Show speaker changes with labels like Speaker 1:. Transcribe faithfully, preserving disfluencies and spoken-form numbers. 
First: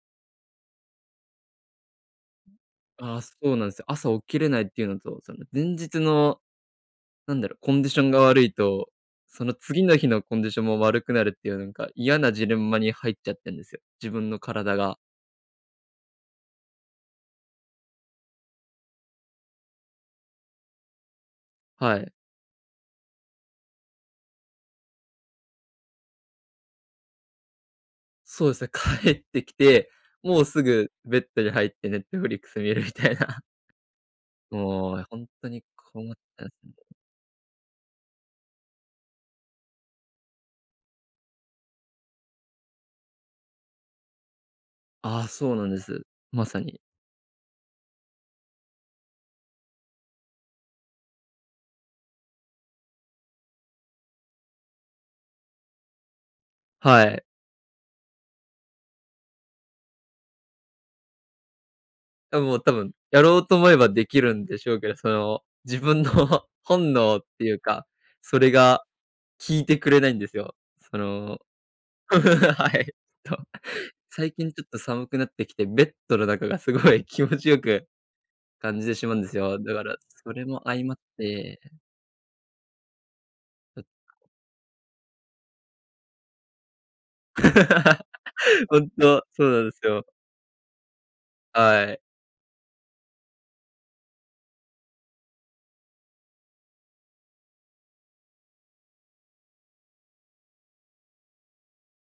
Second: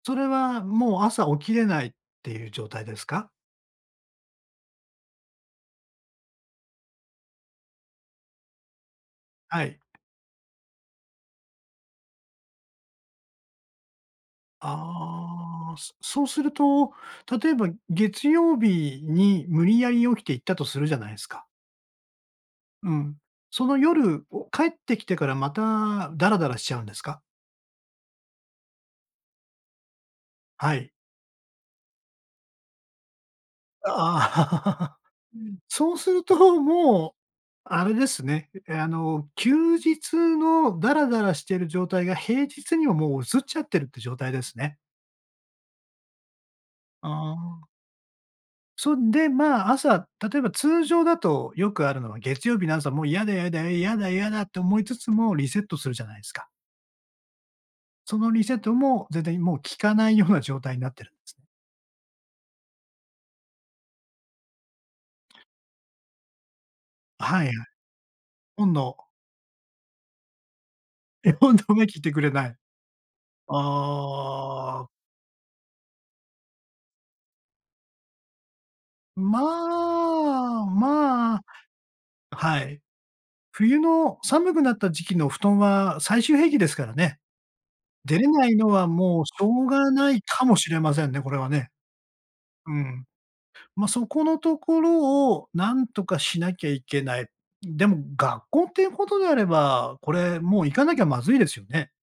Speaker 1: それはもう朝起きれないっていう状態で
Speaker 2: う
Speaker 1: す
Speaker 2: ん、ああ、
Speaker 1: か？
Speaker 2: そうなんすよ。朝起きれないっていうのと、その前日のなんだろう、コンディションが悪いと、その
Speaker 1: はい。
Speaker 2: 次の日のコンディションも悪くなるっていうなんか、嫌なジレンマに入っちゃってんですよ、自分の体が。
Speaker 1: ああ、すそうすると、例えば月曜日に無理やり起きて行ったとするじゃないすか
Speaker 2: はい。
Speaker 1: うん。その夜、お帰ってきてからまたダラダラしちゃうんですか？
Speaker 2: そうですね、帰ってきて、もうす
Speaker 1: はい。
Speaker 2: ぐベッドに入って Netflix 見るみたいな。
Speaker 1: あ
Speaker 2: も
Speaker 1: あ。
Speaker 2: うほん
Speaker 1: う
Speaker 2: と
Speaker 1: ん、
Speaker 2: に
Speaker 1: そうす
Speaker 2: 困っ
Speaker 1: る
Speaker 2: たんで
Speaker 1: と
Speaker 2: うん。
Speaker 1: もうあれですね。え、あの、休日のダラダラしている状態が、平日にはもう移っちゃってるっていう状態ですね？
Speaker 2: ああ、そうなんです。まさに。
Speaker 1: ああ。そんで、ま、朝、例えば通常だとよくあるのは、月曜日の朝はもう嫌だ嫌だ嫌だ嫌だって思いつつも、リセットするじゃないすか。
Speaker 2: はい。
Speaker 1: そのリセットもぜぜいもう効かないような状態になってるんすね？
Speaker 2: あ、もう多分、やろうと思えばできるんでしょうけど、その自分の本能って
Speaker 1: はい。
Speaker 2: いうか、それ
Speaker 1: 本
Speaker 2: が
Speaker 1: 能。
Speaker 2: 聞いてくれないんですよ。そ
Speaker 1: え、
Speaker 2: の
Speaker 1: 本能は聞いてくれない、
Speaker 2: はい。と、最近ちょっと
Speaker 1: ああ。
Speaker 2: 寒くなってきて、ベッドの中がすごい気持ちよく感じてしまうんです
Speaker 1: ま
Speaker 2: よ。だから、それも
Speaker 1: あ
Speaker 2: 相まっ
Speaker 1: まあ、
Speaker 2: て。
Speaker 1: はい。冬
Speaker 2: うん。
Speaker 1: の寒くなった時期の布団は最終兵器ですからね。出れないの は
Speaker 2: 本
Speaker 1: も
Speaker 2: 当、
Speaker 1: うしょ
Speaker 2: そうな
Speaker 1: う
Speaker 2: んです
Speaker 1: が
Speaker 2: よ。
Speaker 1: ないかもしれませんね、これはね。
Speaker 2: はい。
Speaker 1: うん。ま、そこのところを何とかしなきゃいけない。でも学校っていうことであれば、これもう行かなきゃまずいですよね？